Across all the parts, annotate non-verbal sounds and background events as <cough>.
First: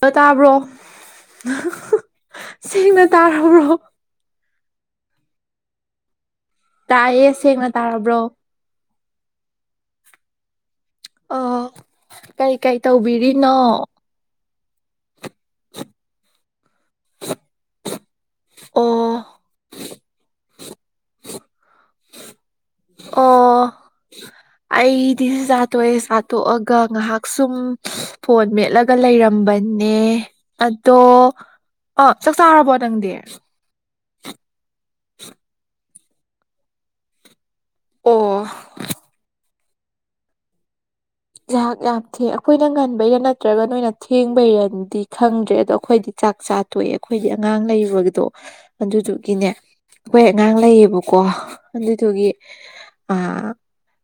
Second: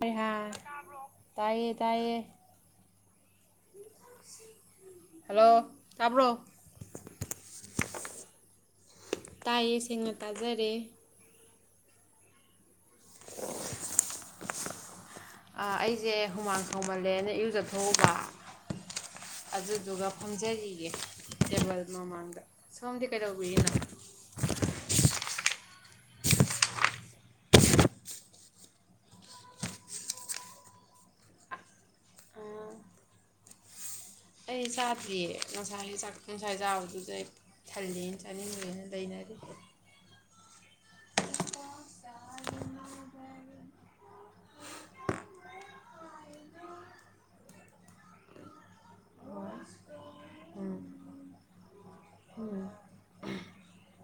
hello ꯍꯩꯍꯥ ꯇꯥꯕ꯭ꯔꯣ ꯇꯥꯏꯌꯦ ꯑꯍ ꯍ ꯇꯥꯏꯌꯦ ꯁꯦꯡꯅ ꯇꯥꯔꯕ꯭ꯔꯣ ꯍꯜꯂꯣ ꯇꯥꯕ꯭ꯔꯣ ꯇꯥꯏꯌꯦ ꯁꯦꯡꯅ ꯇꯥꯔꯕ꯭ꯔꯣ ꯇꯥꯏꯌꯦ ꯁꯦꯡꯅ ꯇꯥꯖꯔꯦ ꯑꯣ ꯀꯔꯤ ꯀꯔꯤ ꯇꯧꯕꯤꯔꯤꯅꯣ ꯑ ꯑꯩꯖꯦ ꯍꯨꯃꯥꯡ ꯊꯧꯃꯜꯂꯦꯅ ꯏꯌꯨꯖꯊꯣꯛꯎꯕ ꯑꯣ ꯑꯗꯨꯗꯨꯒ ꯐꯝꯖꯔꯤꯒꯦ ꯇꯦꯕꯜ ꯃꯃꯥꯡꯗ ꯁꯣꯝꯗꯤ ꯑꯣ ꯀꯩꯗꯧꯕꯤꯔꯤꯅꯣ ꯑꯩꯗꯤ ꯆ ꯆꯥ ꯇꯣꯛꯑꯦ ꯆꯥ ꯇꯣꯛꯑꯒ ꯉꯏꯍꯥꯛ ꯁꯨꯝ ꯐꯣꯟ ꯃꯦꯠꯂꯒ ꯂꯩꯔꯝꯕꯅꯦ ꯑꯗꯣ ꯑꯥ ꯆꯥꯛ ꯆꯥꯔꯕꯣ ꯅꯪꯗꯤ ꯑꯩ ꯆꯥꯗ꯭ꯔꯤꯌꯦ ꯉꯁꯥꯏꯒꯤ ꯆꯥꯛ ꯉꯁꯥꯏ ꯆꯥꯕꯗꯨꯗꯩ ꯊꯜꯂꯦꯅ ꯑꯣ ꯆꯥꯅꯤꯡꯗ꯭ꯔꯤꯅ ꯂꯩꯅꯔꯤ ꯇ꯭ꯔꯤꯍꯥꯛ ꯌꯥꯝ ꯊꯦꯡ ꯑꯈꯣꯏꯅ ꯉꯟꯕꯩꯔꯥ ꯅꯠꯇ꯭ꯔꯒ ꯅꯣꯏꯅ ꯊꯦꯡꯕꯩꯔ ꯗꯤ ꯈꯪꯗ꯭ꯔꯦ ꯑꯗꯣ ꯑꯩꯈꯣꯏꯗꯤ ꯆꯥꯛ ꯆꯥ ꯇꯣꯛꯑꯦ ꯑꯩꯈꯣꯏꯗꯤ ꯑꯉꯥꯡ ꯂꯩꯔꯗꯣ ꯑꯗꯨꯗꯨ ꯒꯤꯅꯦ ꯑꯩꯈꯣꯏ ꯑꯉꯥꯡ ꯎꯝ ꯂꯩꯌꯦꯕꯀꯣ ꯑꯗꯨꯗꯨꯒꯤ ꯑꯥ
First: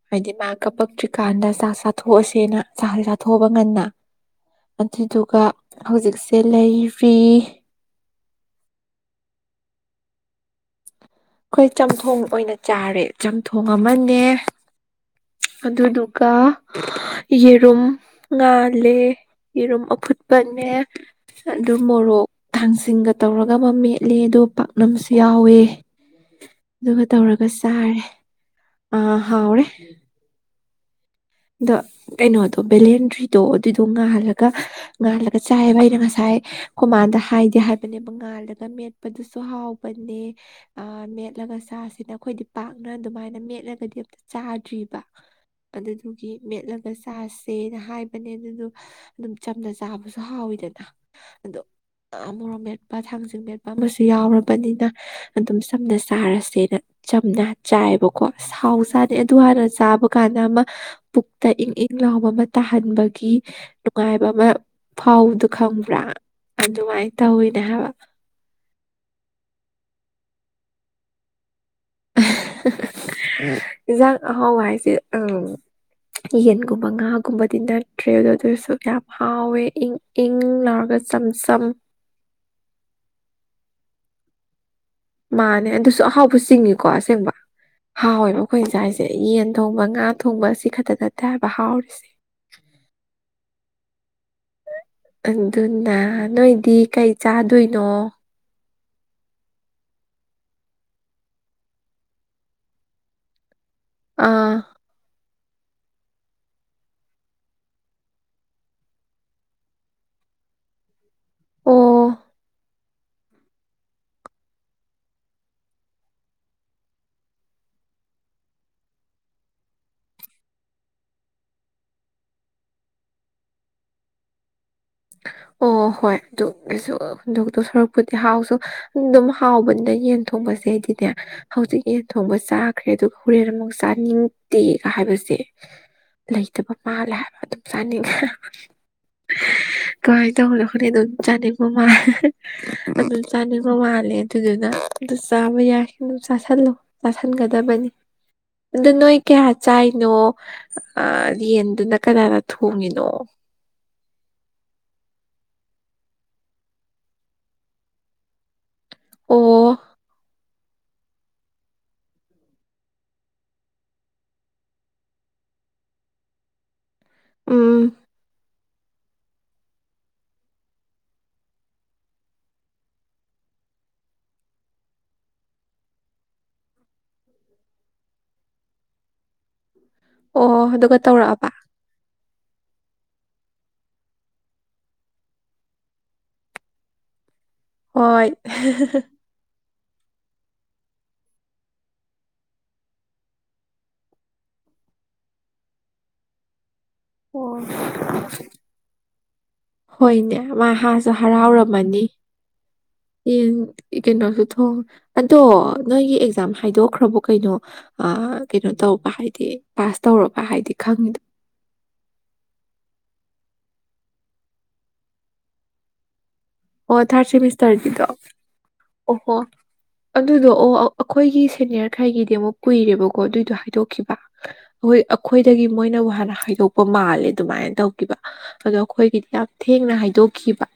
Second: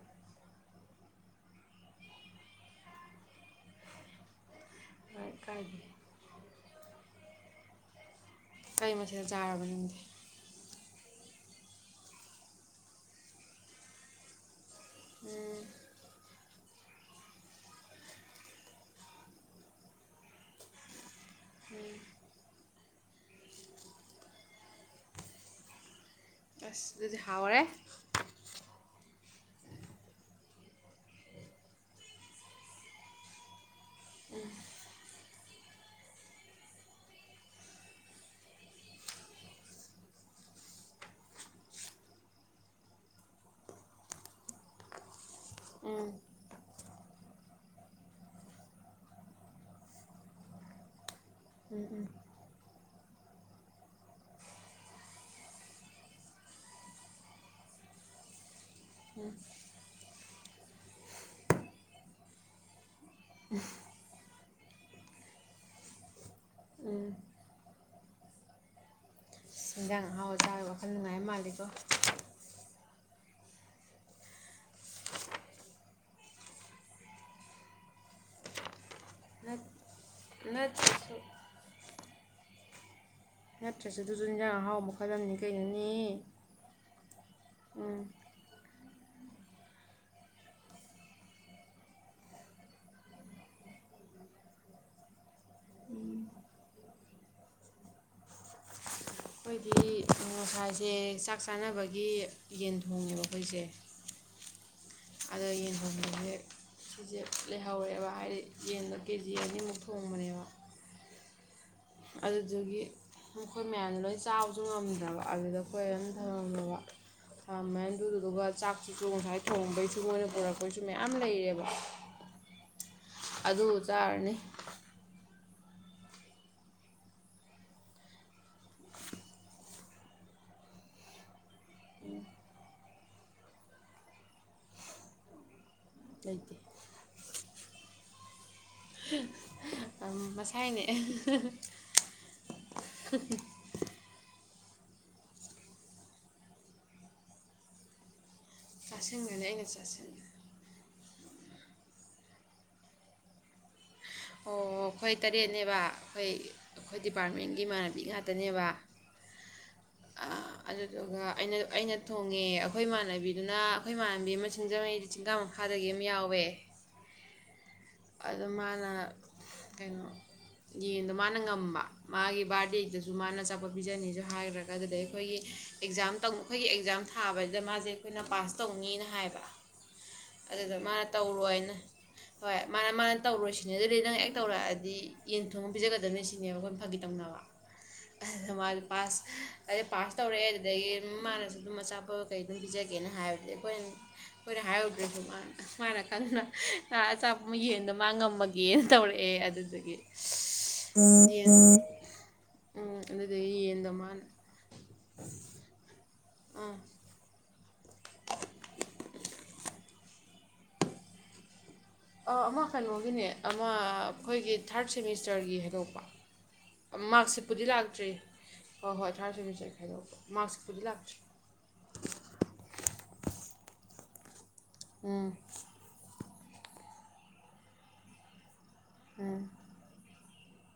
ꯍꯥꯏꯗꯤ ꯃꯥ ꯀꯞꯄꯛꯇ꯭ꯔꯤꯀꯥꯥꯟꯗ ꯆꯥꯛ-ꯆꯥ ꯆꯥꯊꯣꯛꯑꯁꯦꯅ ꯆꯥ- ꯆꯥꯊꯣꯛꯑꯕ ꯉꯟꯅ ꯍꯣꯏ ꯑꯗꯨꯗꯨꯒ ꯀꯥꯏꯗꯦ ꯍꯧꯖꯤꯛꯁꯦ ꯂꯩꯔꯤ ꯀꯩ ꯃꯊꯦꯟ ꯆꯥꯔꯕ ꯅꯪꯗꯤ ꯑꯩꯈꯣꯏ ꯆꯝꯊꯣꯡ ꯑꯣꯏꯅ ꯆꯥꯔꯦ ꯆꯝꯊꯣꯡ ꯑꯃꯅꯦ ꯎꯝ ꯑꯗꯨꯗꯨꯒ ꯌꯦꯔꯨꯝ ꯉꯥꯜꯂꯦ ꯌꯦꯔꯨꯝ ꯑꯐꯨꯠꯄꯅꯦ ꯑꯗꯨ ꯃꯣꯔꯣꯛ ꯊꯥꯡꯁꯤꯡꯒ ꯇꯧꯔꯒ ꯑꯃ ꯃꯦꯠꯂꯦ ꯑꯗꯨ ꯄꯥꯛꯅꯝꯁꯨ ꯌꯥꯎꯋꯦ ꯑꯁ ꯑꯗꯨꯒ ꯑꯗꯨꯗꯤ ꯇꯧꯔꯒ ꯍꯥꯎꯔꯦ ꯆꯥꯔꯦ ꯑꯥ ꯍꯥꯎꯔꯦ ꯗ ꯀꯩꯅꯣꯗꯣ ꯕꯦꯂꯦꯟꯗ꯭ꯔꯤꯗꯣ ꯑꯗꯨꯗꯣ ꯉꯥꯜꯂꯒ-ꯉꯥꯜꯂꯒ ꯆꯥꯏꯕ ꯑꯩꯅ ꯉꯁꯥꯏ ꯀꯣꯃꯥꯗ ꯍꯥꯏꯗꯤ ꯍꯥꯏꯕꯅꯦꯕ ꯉꯥꯜꯂꯒ ꯃꯦꯠꯄꯗꯨꯁꯨ ꯍꯥꯎꯕꯅꯦ ꯑꯥ ꯃꯦꯠꯂꯒ ꯆꯥꯁꯤꯅ ꯑꯩꯈꯣꯏꯗꯤ ꯄꯥꯛꯅ ꯑꯗꯨꯃꯥꯏꯅ ꯃꯦꯠꯂꯒꯗꯤ ꯑꯝꯇ ꯆꯥꯗ꯭ꯔꯤꯕ ꯑꯗꯨ ꯎꯝ ꯃꯦꯠꯂꯒ ꯆꯁꯦꯅ ꯍꯥꯏꯕꯅꯦ ꯑꯗꯨꯗꯣ ꯑꯗꯨꯝ ꯆꯝꯅ ꯆꯥꯕꯁꯨ ꯍꯥꯎꯋꯤꯗꯅ ꯑꯗꯨ ꯃꯣꯔꯣꯛ ꯃꯦꯠꯄ ꯊꯥꯡꯖꯤꯡ ꯃꯦꯠꯄ ꯑꯃꯁꯨ ꯌꯥꯎꯔꯕꯅꯤꯅ ꯑꯗꯨꯝ ꯆꯝꯅ ꯆꯥꯔꯁꯦꯅ ꯆꯝꯅ ꯆꯥꯏꯑꯦꯕꯀꯣ ꯁꯥꯎꯖꯨ ꯆꯥꯗꯦ ꯑꯗꯨ ꯍꯥꯟꯅ ꯆꯥꯕ ꯀꯥꯟꯅꯃ ꯄꯨꯛꯇ ꯏꯪ-ꯏꯪ ꯂꯥꯎꯕ ꯑꯃ ꯇꯥꯍꯟꯕ ꯒꯤ ꯅꯨꯡꯉꯥꯏꯕ ꯑꯃ ꯐꯥꯎꯕꯗꯨ ꯈꯪꯕ꯭ꯔꯥ ꯑꯗꯨꯃꯥꯏ ꯎꯝ ꯇꯧꯏꯋꯤꯅꯦ ꯍꯥꯏꯕ ꯏꯦꯟꯖꯥꯡ ꯑꯍꯥꯎꯕ ꯆꯥꯔꯨꯔꯗꯨ ꯅꯨꯡꯉꯥꯏ ꯃꯥꯟꯂꯤꯀꯣ ꯑꯍꯥ-ꯍꯥꯍ ꯏꯟꯖꯥꯡ ꯑꯍꯥꯎꯕ ꯍꯥꯏꯖꯦ ꯌꯦꯟꯒꯨꯝꯕ ꯉꯥꯒꯨꯝꯕꯗꯤ ꯅꯠꯇ꯭ꯔꯦ ꯑꯗꯨꯗꯣ ꯑꯗꯨꯁꯨ ꯌꯥꯝ ꯅꯠ ꯍꯥꯎꯋꯦ ꯏꯪ ꯂꯥꯎꯔꯒ ꯅꯠꯇ꯭ꯔꯁꯨ ꯆꯝ-ꯆꯝ ꯅꯠꯇ꯭ꯔꯖꯨ ꯑꯗꯨꯖꯨ ꯑꯦꯟꯖꯥꯡ ꯑꯍꯥꯎ ꯑꯃ ꯃꯥꯅꯦ ꯑꯗꯨꯁꯨ ꯑꯍꯥꯎꯕ ꯆꯤꯡꯉꯤꯀꯣ ꯑꯁꯦꯡꯕ ꯎꯝ ꯍꯥꯎꯋꯦꯕ ꯑꯩꯈꯣꯏꯅ ꯆꯥꯏꯖꯦ ꯌꯦꯟ ꯊꯣꯡꯕ ꯉꯥ ꯊꯣꯡꯕ ꯁꯤ ꯈꯛꯇ ꯅꯠꯇꯦ ꯍꯏꯕ ꯍꯥꯎꯔꯤꯖꯤ ꯑꯗꯨꯅ ꯅꯣꯏꯗꯤ ꯀꯩ ꯆꯥꯗꯣꯏꯅꯣ ꯑꯩꯈꯣꯏꯗꯤ ꯅꯤꯡꯃꯐꯏꯖꯦ ꯆꯥꯛ ꯆꯥꯅꯕꯒꯤ ꯌꯦꯟ ꯊꯣꯡꯉꯦꯕ ꯑꯩꯈꯣꯏꯁꯦ ꯑꯥ ꯑꯗꯣ ꯌꯦꯟ ꯊꯣꯡꯕꯖꯤ ꯂꯩꯍꯧꯋꯦꯕ ꯍꯥꯏꯗꯤ ꯌꯦꯟꯗꯣ ꯀꯦꯖꯤ ꯑꯅꯤꯃꯨꯛ ꯊꯣꯡꯕꯅꯦꯕ ꯑꯣ ꯑꯗꯨꯗꯨꯒꯤ ꯑꯩꯈꯣꯏ ꯃꯌꯥꯝꯅ ꯂꯣꯏ ꯆꯥꯕꯁꯨ ꯉꯝꯗ꯭ꯔꯕ ꯑꯗꯨꯗ ꯑꯩꯈꯣꯏ ꯑꯗꯨꯝ ꯊꯉꯝꯃꯕ ꯊꯝꯃ ꯑꯗꯨꯗꯨꯒ ꯆꯥꯛꯇꯨꯁꯨ ꯉꯁꯥꯏ ꯊꯣꯡꯕꯩꯁꯨ ꯃꯣꯏꯅ ꯄꯨꯔꯛꯄꯩꯁꯨ ꯃꯌꯥꯝ ꯂꯩꯔꯦꯕ ꯑꯗꯨ ꯆꯥꯔꯅꯤ ꯑꯣ ꯍꯣꯏ ꯑꯗꯨ ꯀꯩꯁꯨ ꯍꯨꯟꯗꯣꯛꯇꯣ ꯁꯨꯔꯛꯄꯨꯗꯤ ꯍꯥꯎꯁꯨ ꯑꯗꯨꯝ ꯍꯥꯎꯕꯅꯤꯅ ꯌꯦꯟ ꯊꯣꯡꯕꯁꯦ ꯑꯩꯗꯤꯅꯦ ꯍꯧꯖꯤꯛꯀꯤ ꯊꯣꯡꯕ ꯆꯥꯛ ꯀꯈ꯭ꯔꯦ ꯑꯗꯨꯒ ꯍꯣꯔꯦꯟ ꯑꯃꯨꯛ ꯆꯥꯅꯤꯡꯗꯦꯒ ꯍꯥꯏꯕꯁꯦ ꯂꯩꯇꯦ ꯂꯩꯇꯕ ꯃꯥꯜꯂꯦ ꯍꯥꯏꯕ ꯑꯗꯨꯝ ꯆꯥꯅꯤꯡꯉꯦ <inaudible> <unintelligible> ꯀꯥꯏ ꯇ ꯃꯁꯥꯏꯅꯦ ꯍꯔꯈꯅ ꯑꯗꯨ ꯆꯅꯤꯒ ꯃꯥꯥꯏ ꯑꯗꯨ ꯆꯅꯤꯒ ꯃꯥꯂꯦ ꯑꯗꯨ ꯑꯗꯨ ꯆꯥꯕ ꯌꯥꯈꯤ ꯑꯗꯨ ꯆꯥꯁꯤꯜꯂꯨ ꯆꯥꯥꯁꯟꯒꯗꯕꯅꯤ ꯑꯗꯨ ꯅꯣꯏ ꯆꯥꯁꯤꯟꯒꯅꯤ ꯀꯌꯥ ꯑꯩꯅ ꯆꯥꯏꯅꯣ ꯆꯥꯁꯤꯟꯒꯅꯤ ꯑ ꯌꯦꯟꯗꯨꯅ ꯀꯅꯥꯅ ꯊꯣꯡꯉꯤꯅꯣ ꯑꯣ ꯑꯩꯈꯣꯏ ꯇꯔꯦꯠꯅꯦꯕ ꯑꯩꯈꯣꯏ ꯑꯩꯈꯣꯏ ꯗꯤꯄꯥꯔꯠꯃꯦꯟꯒꯤ ꯏꯃꯥꯟꯅꯕꯤ ꯉꯥꯛꯇꯅꯦꯕ ꯑꯣ ꯑꯗꯨꯗꯨꯒ ꯑꯩꯅ ꯑꯩꯅ ꯊꯣꯡꯉꯦ ꯑꯩꯈꯣꯏ ꯏꯃꯥꯟꯅꯕꯤꯗꯨꯅ ꯑꯩꯈꯣꯏ ꯏꯃꯥꯟꯅꯕꯤ ꯑꯃ ꯁꯤꯡꯖꯃꯩꯗꯤ ꯆꯤꯡꯒꯥꯥ ꯃꯈꯥꯗꯒꯤ ꯑꯃ ꯌꯥꯎꯋꯦ ꯎꯝ ꯑꯗꯣ ꯃꯥꯅ ꯀꯩꯅꯣ ꯌꯦꯟꯗꯣ ꯃꯥꯅ ꯉꯝꯕ ꯃꯥꯒꯤ ꯕꯥꯔꯗꯦꯗꯨꯗꯁꯨ ꯃꯥꯅ ꯆꯥꯎꯈꯠꯄꯤꯤꯖꯅꯤꯁꯨ ꯍꯥꯏꯈ꯭ꯔꯒ ꯑꯗꯨꯗꯩ ꯑꯩꯈꯣꯏꯒꯤ ꯑꯦꯛꯖꯥꯝ ꯇꯧ ꯑꯩꯈꯣꯏꯒꯤ ꯑꯦꯛꯖꯥꯝ ꯊꯥꯕꯁꯤꯗ ꯃꯥꯁꯦ ꯑꯩꯈꯣꯏꯅ ꯄꯥꯁ ꯇꯧꯅꯤꯅ ꯍꯥꯏꯕ ꯑꯣ ꯑꯗꯨꯗ ꯑꯗꯨꯒ ꯃꯥꯅ ꯇꯧꯔꯛꯑꯕ ꯇꯧꯔꯣꯏꯅ ꯍꯣꯏ ꯃꯥꯅ ꯃꯥꯅ ꯇꯧꯔꯨꯁꯤꯅꯦ ꯑꯗꯨ ꯑꯗꯩ ꯅꯪ ꯑꯦꯦꯛ ꯇꯧꯔꯛꯑꯗꯤ ꯌꯦꯟ ꯊꯣꯡꯕ ꯄꯤꯖꯒꯗꯕꯅꯤ ꯁꯤꯅꯦꯕ ꯑꯩꯈꯣꯏꯅ ꯐꯥꯒꯤ ꯇꯧꯅꯕ ꯍꯣꯏ ꯑꯗꯨꯗ ꯃꯥꯁꯦ ꯄꯥꯁ ꯑꯗꯩ ꯄꯥꯁ ꯇꯧꯔꯛꯑꯦ ꯑꯗꯨꯗꯒꯤ ꯃꯥꯅꯁꯨ ꯑꯗꯨꯝ ꯑꯆꯥ ꯑꯄꯣꯠ ꯀꯩ ꯑꯗꯨꯝ ꯄꯤꯖꯒꯦꯅ ꯍꯥꯏꯕꯗꯤ ꯑꯩꯈꯣꯏꯅ ꯑꯩꯈꯣꯏꯅ ꯍꯥꯏꯔꯨꯗ꯭ꯔꯁꯨ ꯃꯥꯅ ꯃꯥꯅ ꯈꯟꯗꯅ ꯑꯆꯥꯄ ꯑꯣ ꯌꯦꯟꯗ ꯃꯥꯡꯉꯝꯃꯒ ꯑꯦ ꯑꯗꯨ ꯍꯣꯏꯅꯦ ꯃꯥ ꯍꯥꯁꯨ ꯍꯔꯥꯎꯔꯝꯃꯅꯤ ꯎꯝ ꯌꯦꯟ ꯑꯗꯨꯗꯒꯤ ꯌꯦꯟꯗꯣ ꯃꯥꯅ ꯀꯩꯅꯣꯁꯨ ꯊꯣꯡ ꯑꯗꯣ ꯅꯣꯏꯒꯤ ꯍꯥꯏꯗꯣꯛꯈ꯭ꯔꯕ ꯀꯩꯅꯣ ꯀꯩꯅꯣ ꯇꯧꯕ ꯍꯥꯏꯗꯤ ꯄꯥꯁ ꯇꯧꯔꯕ ꯍꯥꯏꯗꯤ ꯈꯪꯉꯤꯗꯣ ꯑꯃ ꯀꯩꯅꯣꯒꯤꯅꯦ ꯑꯃ ꯑꯩꯈꯣꯏꯒꯤ ꯊꯥꯔꯠ ꯁꯦꯃꯤꯁꯇꯔꯒꯤ ꯍꯥꯏꯗꯣꯛꯄ ꯑꯣ ꯊꯥꯔꯠ ꯃꯥꯔꯛꯁꯤꯠꯄꯨꯗꯤ ꯁꯦꯃꯤꯁꯇꯔꯒꯤꯗꯣ ꯂꯥꯛꯇ꯭ꯔꯤ ꯍꯣꯏ ꯍꯣꯏ ꯊꯥꯔꯠ ꯑꯣꯍꯣ ꯁꯦꯃꯤꯁꯇꯔ ꯈꯥꯏꯗꯣꯛꯄ ꯑꯗꯨꯗꯣ ꯑꯣ ꯃꯥꯔꯛꯁꯤꯠꯄꯨꯗꯤ ꯂꯥꯛꯇ꯭ꯔꯤ ꯑꯩꯈꯣꯏꯒꯤ ꯁꯦꯅꯤꯌꯔ ꯈꯩꯒꯤꯗꯤ ꯑꯃꯨꯛ ꯀꯨꯏꯔꯦꯕꯀꯣ ꯑꯗꯨꯏꯗꯣ ꯍꯥꯏꯗꯣꯛꯈꯤꯕ ꯍꯣꯏ ꯎꯝ ꯑꯩꯈꯣꯏꯗꯒꯤ ꯃꯣꯏꯅꯕꯨ ꯍꯥꯟꯅ ꯍꯥꯏ ꯌꯣꯛꯄ ꯃꯥꯜꯂꯦ ꯑꯗꯨꯃꯥꯏꯅ ꯇꯧꯈꯤꯕ ꯑꯗꯣ ꯑꯩꯈꯣꯏꯒꯤꯗꯤ ꯎꯝ ꯌꯥꯝ ꯊꯦꯡꯅ ꯍꯥꯏꯗꯣꯛ ꯈꯤꯕ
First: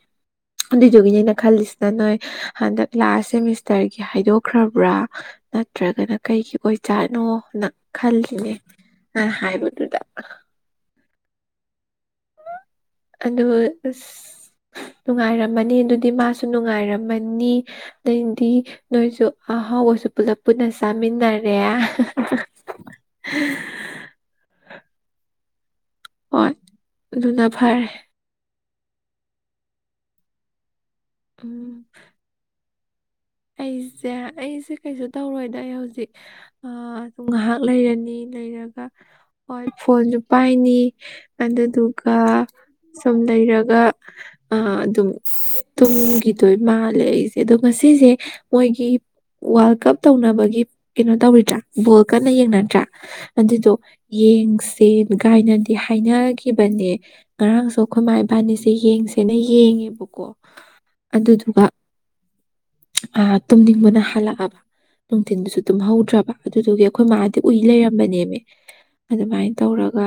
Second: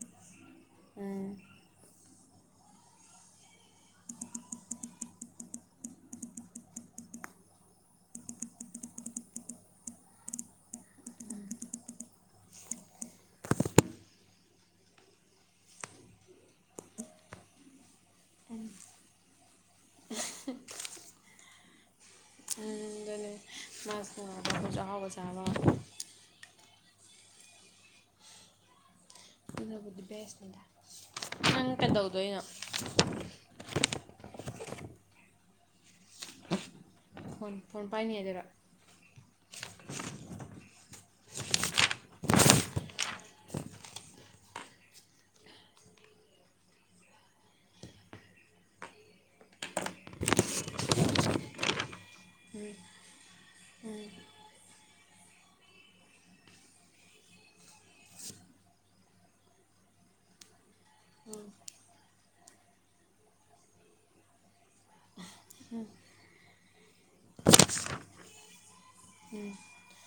ꯑꯗꯨ ꯎꯝ ꯑꯗꯨꯖꯣꯒꯅꯤꯅ ꯈꯜ ꯂꯤꯁꯅ ꯅꯣꯏ ꯍꯟꯗꯛ ꯂꯥꯁ ꯁꯦꯃꯤꯁꯇꯔꯒꯤ ꯍꯥꯏꯗꯣꯛꯈ꯭ꯔꯕ꯭ꯔꯥ ꯅꯠꯇ꯭ꯔꯒꯅ ꯀꯩꯒꯤ ꯑꯣꯏꯖꯥꯠꯅꯣꯅ ꯈꯜꯂꯤꯅꯦ ꯅꯅ ꯍꯥꯏꯕꯗꯨꯗ ꯑꯗꯨ ꯑꯁ ꯅꯨꯡꯉꯥꯏꯔꯝꯃꯅꯤ ꯑꯗꯨꯗꯤ ꯃꯥꯁꯨ ꯅꯨꯡꯉꯥꯏꯔꯝꯃꯅꯤ ꯑꯗꯩꯗꯤ ꯅꯣꯏꯁꯨ ꯑꯍꯥꯎꯈꯣꯏꯁꯨ ꯄꯨꯂꯞ ꯄꯨꯟꯅ ꯆꯥꯃꯤꯟꯅꯔꯦ ꯃꯥꯁꯨ ꯆ ꯑꯥꯎꯕꯁꯕ ꯍꯣꯏ ꯑꯗꯨꯅ ꯐꯔꯦ ꯑꯗꯨꯕꯨꯗꯤ ꯕꯦꯁꯅꯤꯗ ꯅꯪ ꯎꯝ ꯀꯩꯗꯧꯗꯣꯏꯅꯣ <unintelligible> ꯑꯩꯁꯦ ꯑꯩꯁꯦ ꯀꯩꯁꯨ ꯇꯧꯔꯣꯏꯗ ꯑꯩ ꯍꯧꯖꯤꯛ ꯑꯗꯨꯝ ꯐꯣꯟ ꯉꯥꯏꯍꯥꯛ ꯐꯣꯟ ꯂꯩꯔꯅꯤ ꯄꯥꯏꯅꯤꯗꯨꯔꯣ ꯂꯩꯔꯒ ꯍꯣꯏ ꯐꯣꯟꯁꯨ ꯄꯥꯏꯅꯤ ꯑꯗꯨꯗꯨꯒ ꯁꯨꯝ ꯂꯩꯔꯒ ꯑꯗꯨꯒ ꯑ ꯑꯗꯨꯝ ꯇꯨꯝꯒꯤꯗꯣꯏ ꯃꯥꯜꯂꯦ ꯑꯩꯁꯦ ꯑꯗꯨꯒꯣ ꯉꯁꯤꯁꯦ ꯃꯣꯏꯒꯤ ꯋꯥꯔꯜ ꯀꯞ ꯇꯧꯅꯕꯒꯤ ꯀꯩꯅꯣ ꯇꯧꯔꯤꯗ꯭ꯔꯥ ꯕꯣꯜ ꯀꯟꯅ ꯌꯦꯡꯅꯗ꯭ꯔꯥ ꯑꯗꯨꯗꯣ ꯌꯦꯡꯁꯦ ꯒꯥꯏꯅꯗꯤ ꯍꯥꯏꯅꯈꯤꯕꯅꯦ ꯉꯔꯥꯡꯁꯨ ꯑꯩꯈꯣꯏ ꯏꯃꯥ ꯏꯕꯥꯅꯤꯁꯦ ꯌꯦꯡꯁꯦꯅ ꯌꯦꯡꯉꯦꯕꯀꯣ ꯑꯗꯨꯗꯨꯒ ꯑ ꯇꯨꯝꯅꯤꯡꯕꯅ ꯍꯜꯂꯛꯑꯕ ꯅꯨꯡꯊꯤꯟꯗꯨꯁꯨ ꯑꯗꯨꯝ ꯍꯧꯗ꯭ꯔꯕ ꯑꯗꯨꯗꯨꯒꯤ ꯑꯩꯈꯣꯏ ꯃꯥꯗꯤ ꯎꯏ ꯂꯩꯔꯝꯕꯅꯦꯕ ꯑꯗꯨꯃꯥꯏꯅ ꯇꯧꯔꯒ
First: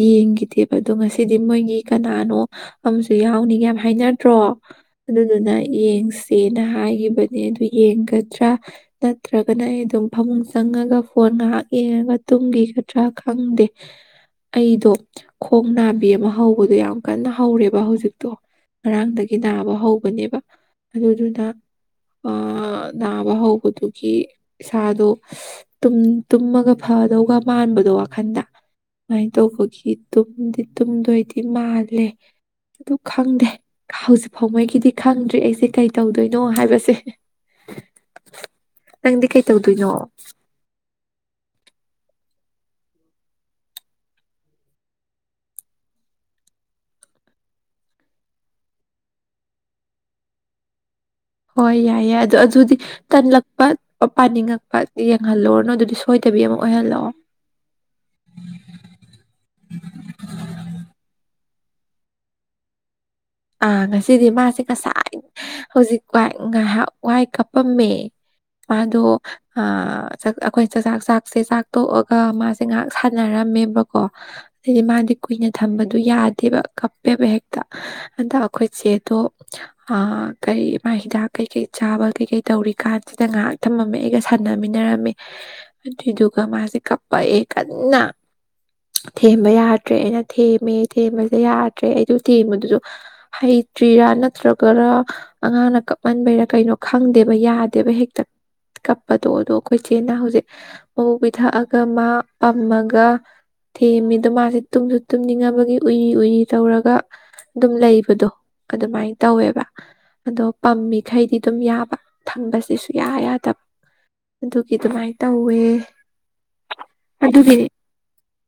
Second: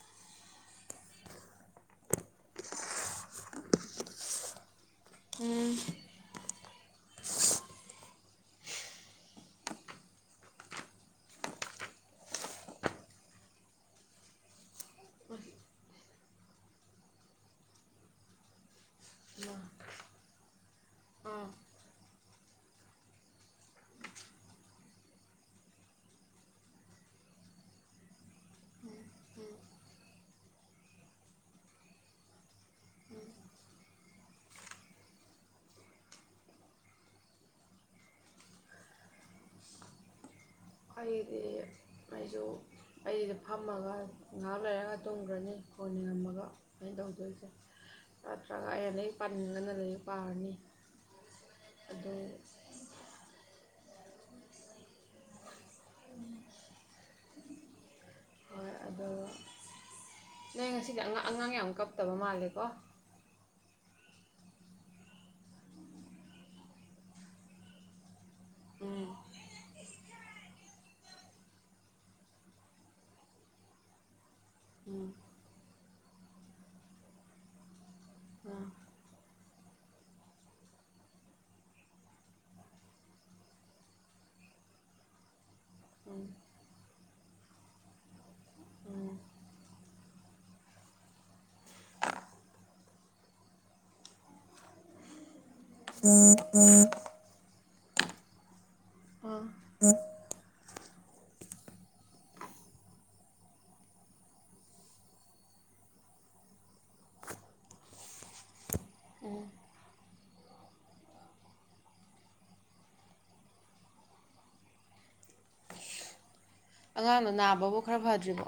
ꯌꯦꯡꯈꯤꯗꯦꯕ ꯑꯗꯣ ꯉꯁꯤꯗꯤ ꯃꯣꯏꯒꯤ ꯀꯅꯥꯅꯣ ꯑꯃꯁꯨ ꯌꯥꯎꯅꯤꯒ ꯌꯥꯝ ꯍꯥꯏꯅꯗ꯭ꯔꯣ ꯑꯗꯨꯗꯨꯅ ꯎꯝ ꯌꯦꯡꯁꯤ ꯅꯍꯒꯤ ꯅꯦ ꯑꯗꯨ ꯌꯦꯡꯒꯗ꯭ꯔꯥ ꯅꯠꯇ꯭ꯔꯒꯅ ꯑꯩ ꯑꯗꯨꯝ ꯐꯃꯨꯡ ꯆꯪꯉꯒ ꯐꯣꯟ ꯉꯥꯏꯍꯥꯛ ꯌꯦꯡꯉꯒ ꯇꯨꯝꯈꯤꯒꯗ꯭ꯔꯥ ꯈꯪꯗꯦ ꯑꯩꯗꯣ ꯈꯣꯡ ꯅꯥꯕꯤ ꯑꯃ ꯍꯧꯕꯗꯣ ꯌꯥꯝ ꯀꯟꯅ ꯍꯧꯔꯦꯕ ꯍꯧꯖꯤꯛꯇꯣ ꯉꯔꯥꯡꯗꯒꯤ ꯅꯥꯕ ꯍꯧꯕꯅꯦꯕ ꯑꯗꯨꯗꯨꯗ ꯑꯥ ꯅꯥꯕ ꯍꯧꯕꯗꯨꯒꯤ ꯏꯁꯥꯗꯣ ꯇꯨꯝꯃꯒ ꯐꯗꯧꯕꯒ ꯃꯥꯟꯕꯗꯣ ꯋꯥꯈꯟꯗ ꯁꯃꯥꯏꯅ ꯇꯧꯕꯒꯤ ꯇꯗꯤ ꯇꯨꯝꯗꯣꯏꯗꯤ ꯃꯥꯜꯂꯦ ꯑꯗꯨ ꯈꯪꯗꯦ ꯍꯧꯖꯤꯛ ꯐꯥꯎꯉꯩꯒꯤꯗꯤ ꯈꯪꯗ꯭ꯔꯤ ꯑꯩꯁꯦ ꯀꯩ ꯇꯧꯗꯣꯏꯅꯣ ꯍꯥꯏꯕꯁꯦ ꯅꯪꯗꯤ ꯀꯩ ꯇꯧꯗꯣꯏꯅꯣ ꯑꯩꯗꯤ ꯑꯩꯁꯨ ꯑꯩꯒꯤꯗ ꯐꯝꯃꯒ ꯉꯍꯥꯛ ꯂꯩꯔꯒ ꯇꯨꯝꯈ꯭ꯔꯅꯤ ꯍꯣꯟ ꯌꯦꯉꯝꯃꯒ ꯑꯩꯅ ꯇꯧꯗꯣꯏꯁꯦ ꯅꯠꯇ꯭ꯔꯒ ꯑꯩꯅꯗꯗꯒꯤ ꯄꯥꯅꯤꯡꯗꯅ ꯂ ꯄꯥꯔꯅꯤ ꯍꯣꯏ ꯌꯥꯏ ꯑꯗꯨ ꯌꯥꯏ ꯑ ꯑꯗꯨꯗꯤ ꯇꯟ ꯠ ꯄꯥꯅꯤꯡꯉꯛꯄ ꯌꯦꯡꯍꯜꯂꯨꯔꯅꯨ ꯑꯗꯨꯗꯤ ꯁꯣꯏꯗꯕꯤ ꯑꯃ ꯑꯣꯏꯍꯜꯂꯛꯑꯣ ꯍꯣꯏ ꯑꯗꯨ ꯅꯣꯏ ꯉꯁꯤꯗꯤꯥꯡ ꯑꯉꯥꯡ ꯌꯥꯝ ꯀꯞꯇꯕ ꯃꯥꯜꯂꯦꯀꯣ ꯑ ꯉꯁꯤꯗꯤ ꯃꯥꯁꯦ ꯉꯁꯥꯏ ꯍꯧꯖꯤꯛ ꯉꯥꯏꯍꯥꯛ ꯋꯥꯏ ꯀꯥꯞꯄꯝꯃꯦ ꯑꯣ ꯎꯝ ꯑ ꯑꯩꯈꯣꯏ ꯆꯥꯛꯖꯥꯛ ꯆꯥꯛꯁꯦ ꯆꯥꯛꯇꯣꯛꯑꯒ ꯃꯥꯁꯦ ꯉꯥꯏꯍꯥꯛ ꯁꯥꯟꯅꯔꯝꯃꯦꯕꯀꯣ ꯑꯗꯤ ꯎꯝ ꯃꯥꯗꯤ ꯀꯨꯏꯅ ꯊꯝꯕꯗꯨ ꯌꯥꯗꯦ ꯕ ꯀꯞꯄꯦꯕ ꯍꯦꯛꯇ ꯑꯟꯗ ꯎꯝ ꯑꯩꯈꯣꯏ ꯆꯦꯗꯣ ꯀꯩ ꯃꯥ ꯍꯤꯗꯥꯛ ꯀꯩꯀꯩ ꯆꯥꯕ ꯀꯩꯀꯩ ꯇꯧꯔꯤ ꯀꯥꯟꯁꯤꯗ ꯉꯥꯏꯍꯥꯛ ꯊꯝꯃꯝꯃꯦ ꯑꯩꯒ ꯁꯥꯟꯅꯃꯤꯟꯅꯔꯝꯃꯤ ꯑꯗꯨ ꯎꯝ ꯑꯗꯨꯒꯒꯥ ꯃꯥꯁꯦ ꯀꯞ ꯄꯛꯑꯦ ꯀꯟꯅ ꯎꯝ ꯊꯦꯝꯕ ꯌꯥꯗ꯭ꯔꯦ ꯑꯩꯅ ꯊꯦꯝꯃꯦ ꯊꯦꯝꯕꯁꯦ ꯌꯥꯗ꯭ꯔꯦ ꯑꯩꯗ ꯊꯦꯝꯕꯗꯨꯁꯨ ꯍꯩꯇ꯭ꯔꯤꯔꯥ ꯅꯠꯇ꯭ꯔꯒ ꯑꯉꯥꯡꯅ ꯀꯞꯃꯟꯕꯩꯔꯥ ꯀꯩꯅꯣ ꯈꯪꯗꯦꯕ ꯌꯥꯗ ꯀ ꯍꯦꯛꯛꯇ ꯀꯞꯄꯗꯣ ꯎꯝ ꯑꯗꯣ ꯑꯩꯈꯣꯏ ꯏꯆꯦꯅꯥ ꯍꯧꯖꯤꯛ ꯃꯛ ꯄꯤꯊꯛꯑꯒ ꯃꯥ ꯄꯝꯃꯒ ꯊꯦꯝꯃꯤꯗ ꯃꯥꯁꯦ ꯇꯨꯝꯁꯨ ꯇꯨꯝꯅꯤꯡꯉꯕꯒꯤ ꯎꯏ ꯎꯏꯔꯤ ꯇꯧꯔꯒ ꯑꯗꯨꯝ ꯂꯩꯕꯗꯣ ꯑꯗꯨꯃꯥꯏꯅ ꯎꯝ ꯇꯧꯋꯦꯕ ꯑꯗꯣ ꯄꯝꯃꯤꯈꯩꯗꯤ ꯑꯗꯨꯝ ꯌꯥꯕ ꯊꯪꯕꯁꯤ ꯁꯌꯥ ꯌꯥꯗꯕ ꯑꯗꯨꯒꯤ ꯑꯗꯨꯃꯥꯏꯅ ꯇꯧꯋꯦ ꯑꯉꯥꯡꯅ ꯅꯥꯕꯕꯨ ꯈꯔ ꯐꯗ꯭ꯔꯤꯕꯣ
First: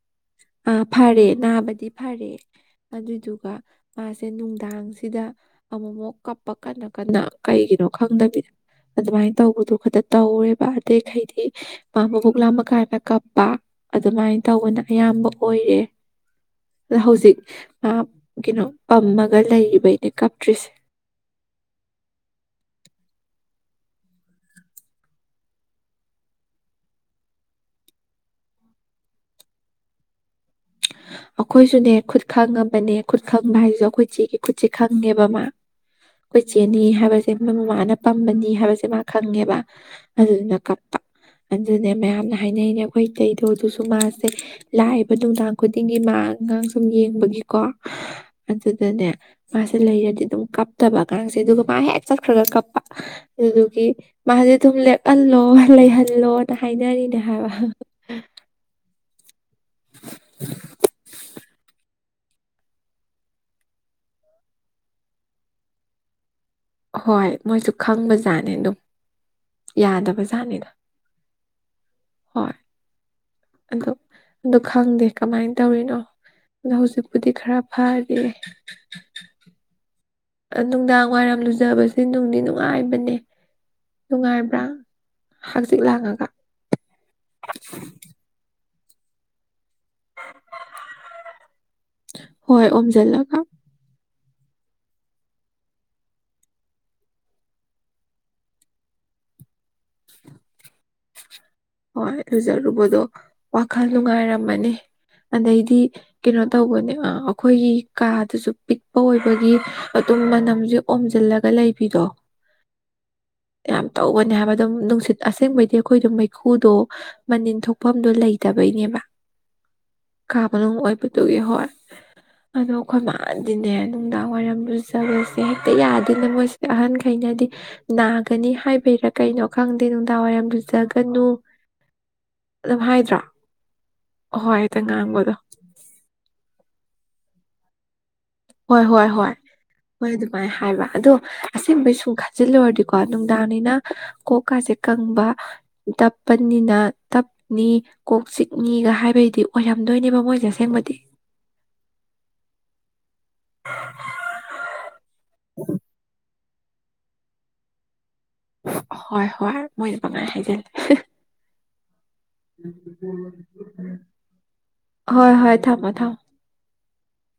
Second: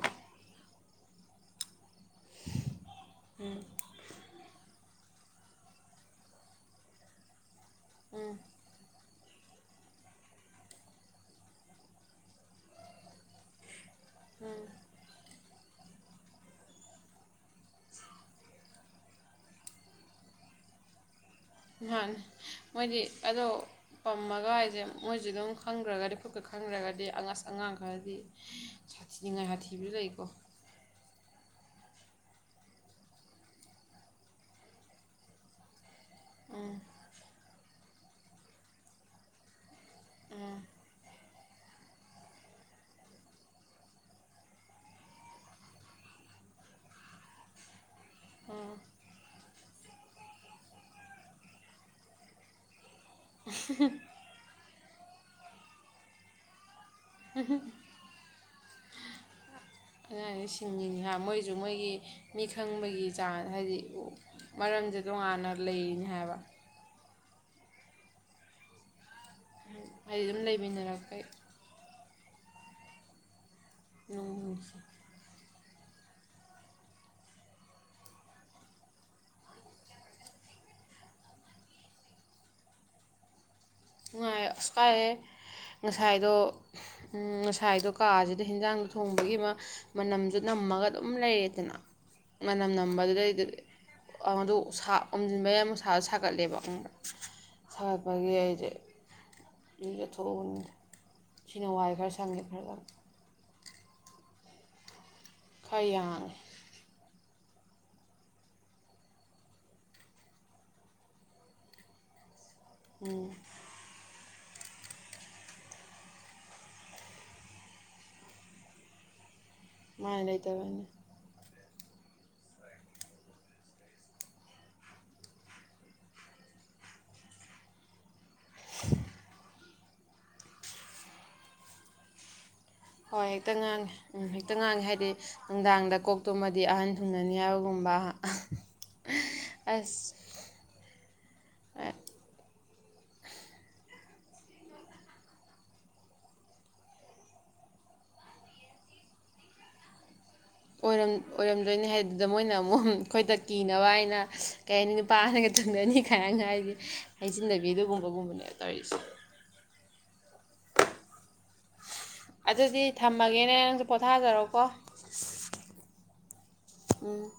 ꯑ ꯐꯔꯦ ꯅꯥꯕꯗꯤ ꯐꯔꯦ ꯑꯗꯨꯗꯨꯒ ꯎꯝ ꯅꯨꯡꯗꯥꯡꯁꯤꯗ ꯑꯃꯃꯨꯛ ꯀꯞꯄ ꯀꯟꯅ ꯀꯟꯅ ꯀꯩꯒꯤꯅꯣ ꯎꯝ ꯈꯪꯗꯕꯤꯗ ꯑꯗꯨꯃꯥꯏꯅ ꯇꯧꯕꯗꯨ ꯈꯛꯇ ꯇꯧꯔꯦꯕ ꯑꯇꯩꯈꯩꯗꯤ ꯃꯥ ꯃꯕꯨꯛ ꯂꯥꯃꯀꯥꯟꯗ ꯀꯞꯄ ꯑꯗꯨꯃꯥꯏꯅ ꯎꯝ ꯇꯧꯕꯅ ꯑꯌꯥꯝꯕ ꯑꯣꯏꯔꯦ ꯑꯗ ꯍꯧꯖꯤꯛ ꯃꯥ ꯀꯩꯅꯣ ꯄꯝꯃꯒ ꯂꯩꯔꯤꯕꯩꯅꯦ ꯀꯞꯇ꯭ꯔꯤꯁꯦ ꯅꯍꯥꯟ ꯃꯣꯏꯗꯤ ꯑꯗꯣ ꯄꯝꯃꯒ ꯍꯥꯏꯁꯦ ꯃꯣꯏꯁꯨ ꯑꯗꯨꯝ ꯈꯪꯈ꯭ꯔꯒꯗꯤ ꯈꯨꯠꯀ ꯈꯪꯈ꯭ꯔꯒꯗꯤ ꯑꯉꯁ ꯑꯉꯥꯡ ꯈꯔꯗꯤ ꯁꯥꯊꯤꯅꯤꯡꯉꯥꯏ ꯁꯥꯊꯤꯕꯁꯨ ꯂꯩꯀꯣ ꯑꯩꯈꯣꯏꯁꯨꯅꯦ ꯈꯨꯠ ꯈꯪꯉꯕꯅꯦ ꯈꯨꯠ ꯈꯪꯕ ꯍꯥꯏꯁꯤꯁꯨ ꯑꯩꯈꯣꯏ ꯆꯦꯒꯤ ꯈꯨꯠꯁꯦ ꯈꯪꯉꯦꯕ ꯃꯥ ꯑꯩꯈꯣꯏ ꯎꯝ ꯆꯦꯅꯤ ꯍꯥꯏꯕꯁꯦ ꯃꯃꯥꯅ ꯄꯝꯕꯅꯤ ꯍꯥꯏꯕꯁꯦ ꯃꯥ ꯈꯪꯉꯦꯕ ꯑꯗꯨꯗꯨꯅ ꯎꯝ ꯀꯞꯄ ꯑꯗꯨꯅꯦ ꯃꯌꯥꯝꯅ ꯍꯥꯏꯅꯔꯤꯅꯦ ꯑꯩꯈꯣꯏ ꯇꯩꯗꯣꯗꯨꯁꯨ ꯃꯥꯁꯦ ꯂꯥꯛꯏꯕ ꯅꯨꯡꯗꯥꯡ ꯈꯨꯗꯤꯡꯒꯤ ꯃꯥ ꯑꯉꯥꯡ ꯁꯨꯝ ꯌꯦꯡꯕꯒꯤꯀꯣ ꯎꯝ ꯑꯗꯨꯗꯅꯦ ꯃꯥꯁꯦ ꯂꯩꯔꯗꯤ ꯑꯗꯨꯝ ꯀꯞꯇꯕ ꯑꯉꯥꯡꯁꯦ ꯑꯗꯨꯒ ꯃꯥ ꯍꯦꯛ ꯆꯠꯈ꯭ꯔꯒ ꯀꯞꯄ ꯑꯗꯨꯗꯨꯒꯤ ꯃꯥꯁꯦ ꯑꯗꯨꯝ ꯂꯦꯞꯍꯜꯂꯣ ꯂꯩꯍꯜꯂꯣꯅ ꯍꯥꯏꯅꯔꯤꯅꯦ ꯍꯥꯏꯕ ꯑꯉꯥꯡꯁꯦ ꯁꯤꯡꯉꯤꯅꯤ ꯍꯥꯏ ꯃꯣꯏꯁꯨ ꯃꯣꯏꯒꯤ ꯃꯤ ꯈꯪꯕꯒꯤ ꯆꯥꯟꯁ ꯍꯥꯏꯗꯤ ꯃꯔꯝꯁꯦ ꯇꯣꯉꯥꯟꯅ ꯂꯩꯔꯤꯅꯤ ꯍꯥꯏꯕ ꯍꯣꯏ ꯃꯣꯏꯁꯨ ꯈꯪꯕꯖꯥꯠꯅꯤ ꯑꯗꯨꯝ ꯑꯩ ꯑꯗꯨꯝ ꯌꯥꯗꯕꯖꯥꯠꯅꯤꯗ ꯂꯩꯃꯤꯟꯅꯔꯛꯄꯩ ꯍꯣꯏ ꯑ ꯑꯗꯨꯣ ꯅꯨꯡꯁꯦ ꯈꯪꯗꯦ ꯀꯃꯥꯏꯅ ꯇꯧꯔꯤꯅꯣ ꯑꯗꯣ ꯍꯧꯖꯤꯛꯄꯨꯗꯤ ꯈꯔ ꯐꯔꯤꯌꯦ ꯅꯨꯡꯗꯥꯡ ꯋꯥꯏꯔꯝ ꯂꯨꯖꯕꯁꯦ ꯅꯨꯡꯗꯤ ꯅꯨꯡꯉꯥꯏꯕꯅꯦ ꯥꯏ ꯅꯨꯡꯉꯥꯏꯕ꯭ꯔꯥ ꯑꯁ ꯀꯥꯏꯑꯦ ꯍꯛꯆꯤꯛ ꯂꯥꯡꯉꯒ ꯉꯁꯥꯏꯗꯣ ꯉꯁꯥꯏꯗꯣ ꯀꯥꯁꯤꯗ ꯍꯤꯟꯖꯥꯡ ꯊꯣꯡꯕꯒꯤ ꯑꯃ ꯃꯅꯝꯁꯨ ꯅꯝꯃꯒ ꯑꯗꯨꯝ ꯂꯩꯌꯦꯗꯅ ꯍꯣꯏ ꯃꯅꯝ ꯑꯣꯝꯁꯤꯜꯂꯒ ꯅꯝꯕꯗꯨꯗꯩꯗꯨꯗꯤ ꯑꯗꯨ ꯑꯃꯝꯖꯤꯟꯕꯌꯥꯝ ꯑꯃꯛ ꯁꯥ ꯁꯥꯒꯠꯂꯦꯕ ꯁꯥꯒꯠꯄꯒꯤ ꯑꯩꯁꯦ ꯌꯦ ꯑꯊ <unintelligible> ꯍꯣꯏꯖꯔꯨꯕꯗꯣ ꯋꯥꯈꯜ ꯅꯨꯡꯉꯥꯏꯔꯝꯃꯅꯤ ꯑꯗꯩꯗꯤ ꯈꯔ ꯌꯥꯡꯉꯦ ꯀꯩꯅꯣ ꯇꯧꯕꯅꯦ ꯑꯩꯈꯣꯏꯒꯤ ꯀꯥꯗꯨꯁꯨ ꯄꯤꯛꯄ ꯑꯣꯏꯕꯒꯤ ꯑꯗꯨꯝ ꯃꯅꯝꯁꯦ ꯑꯣꯝꯁꯤꯜꯂꯒ ꯂꯩꯕꯤꯗꯣ ꯎꯝ <unintelligible> ꯗꯨꯝ ꯅꯨꯡꯁꯤꯠ ꯑꯁꯦꯡꯕꯩꯗꯤ ꯑꯩꯈꯣꯏ ꯑꯗꯨꯝ ꯃꯩ ꯈꯨꯨꯗꯣ ꯃꯅꯤꯟ ꯊꯣꯛꯐꯝꯗꯨꯣ ꯂꯩꯇꯕꯩꯅꯦꯕ ꯃꯥꯏ ꯀꯥ ꯃꯅꯨꯡ ꯂꯩꯇꯕꯩꯅꯦ ꯑꯣꯏꯕꯗꯨꯒꯤ ꯍꯣꯏ ꯑꯗꯣ ꯑꯩꯈꯣꯏ ꯃꯥꯗꯤꯅꯦ ꯅꯨꯡꯗꯥꯡ ꯋꯥꯏꯔꯝ ꯂꯨꯖꯕꯁꯦ ꯍꯦꯛꯇ ꯌꯥꯗꯦꯅ ꯃꯣꯏꯁꯤ ꯑꯍꯟꯈꯩꯅꯗꯤ ꯒꯅꯤ ꯍꯥꯏꯕꯩꯔꯥ ꯀꯩꯅꯣ ꯈꯪꯗꯦ ꯅꯨꯡꯗꯥꯡ ꯋꯥꯏꯔꯝ ꯂꯨꯖ ꯒꯅꯨ ꯍꯣꯏ ꯍꯦꯛꯇ ꯉꯥꯡꯉꯤ ꯎꯝ ꯍꯦꯛꯇ ꯉꯥꯡꯉꯤ ꯍꯥꯏꯗꯤ ꯅꯨꯡꯗꯥꯡꯗ ꯀꯣꯛꯇꯨꯃꯗꯤ ꯑꯍꯟ ꯊꯨꯡꯅꯅꯤ ꯍꯥꯏꯕꯒꯨꯝꯕ ꯍꯣꯏ ꯍꯣꯏ ꯍꯣꯏ ꯑꯁ ꯍꯣꯏ ꯑꯗꯨꯃꯥꯏꯅ ꯍꯥꯏꯕ ꯑꯗꯣ ꯑꯁꯦꯡꯕꯩ ꯁꯨꯝ ꯈꯥꯖꯤꯜꯂꯨꯔꯗꯤ ꯀꯣ ꯅꯨꯡꯗꯥꯡꯅꯤꯅ ꯀꯣꯛꯀꯥꯁꯦ ꯀꯪꯕ ꯇꯞꯄꯅꯤꯅ ꯇꯞꯅꯤ ꯀꯣꯛ ꯆꯤꯛꯅꯤꯒ ꯍꯥꯏꯕꯩꯗꯤ ꯑꯣꯏꯔꯝꯗꯣꯏꯅꯦꯕ ꯃꯣꯏ ꯑꯣꯏꯔꯝꯗꯣꯏꯅꯤ ꯍꯥꯏꯗꯨꯗ ꯃꯣꯏꯅ ꯑꯃꯨꯛ ꯑꯩꯈꯣꯏꯗ ꯀꯤꯅꯕ ꯍꯥꯏꯅ ꯀꯩ ꯍꯥꯏꯅꯤ ꯅꯨꯄꯥ ꯑꯍꯟꯒ ꯊꯨꯡꯅꯅꯤ ꯀ ꯍꯥꯏ ꯍꯥꯏꯖꯟꯅꯕꯤ ꯑꯗꯨꯒꯨꯝꯕ ꯇꯧꯔꯤꯁꯦ ꯍꯣꯏ ꯍꯣꯏ ꯃꯣꯏꯅ ꯄꯪ ꯍꯥꯏ ꯍꯥꯏꯖꯟ ꯑꯗꯨꯗꯤ ꯊꯝꯃꯒꯦꯅꯦ ꯅꯪꯁꯨ ꯄꯣꯊꯥꯖꯔꯣꯀꯣ ꯍꯣꯏ ꯍꯣꯏ ꯊꯝꯃꯣ ꯊꯝꯃꯣ ꯎꯝ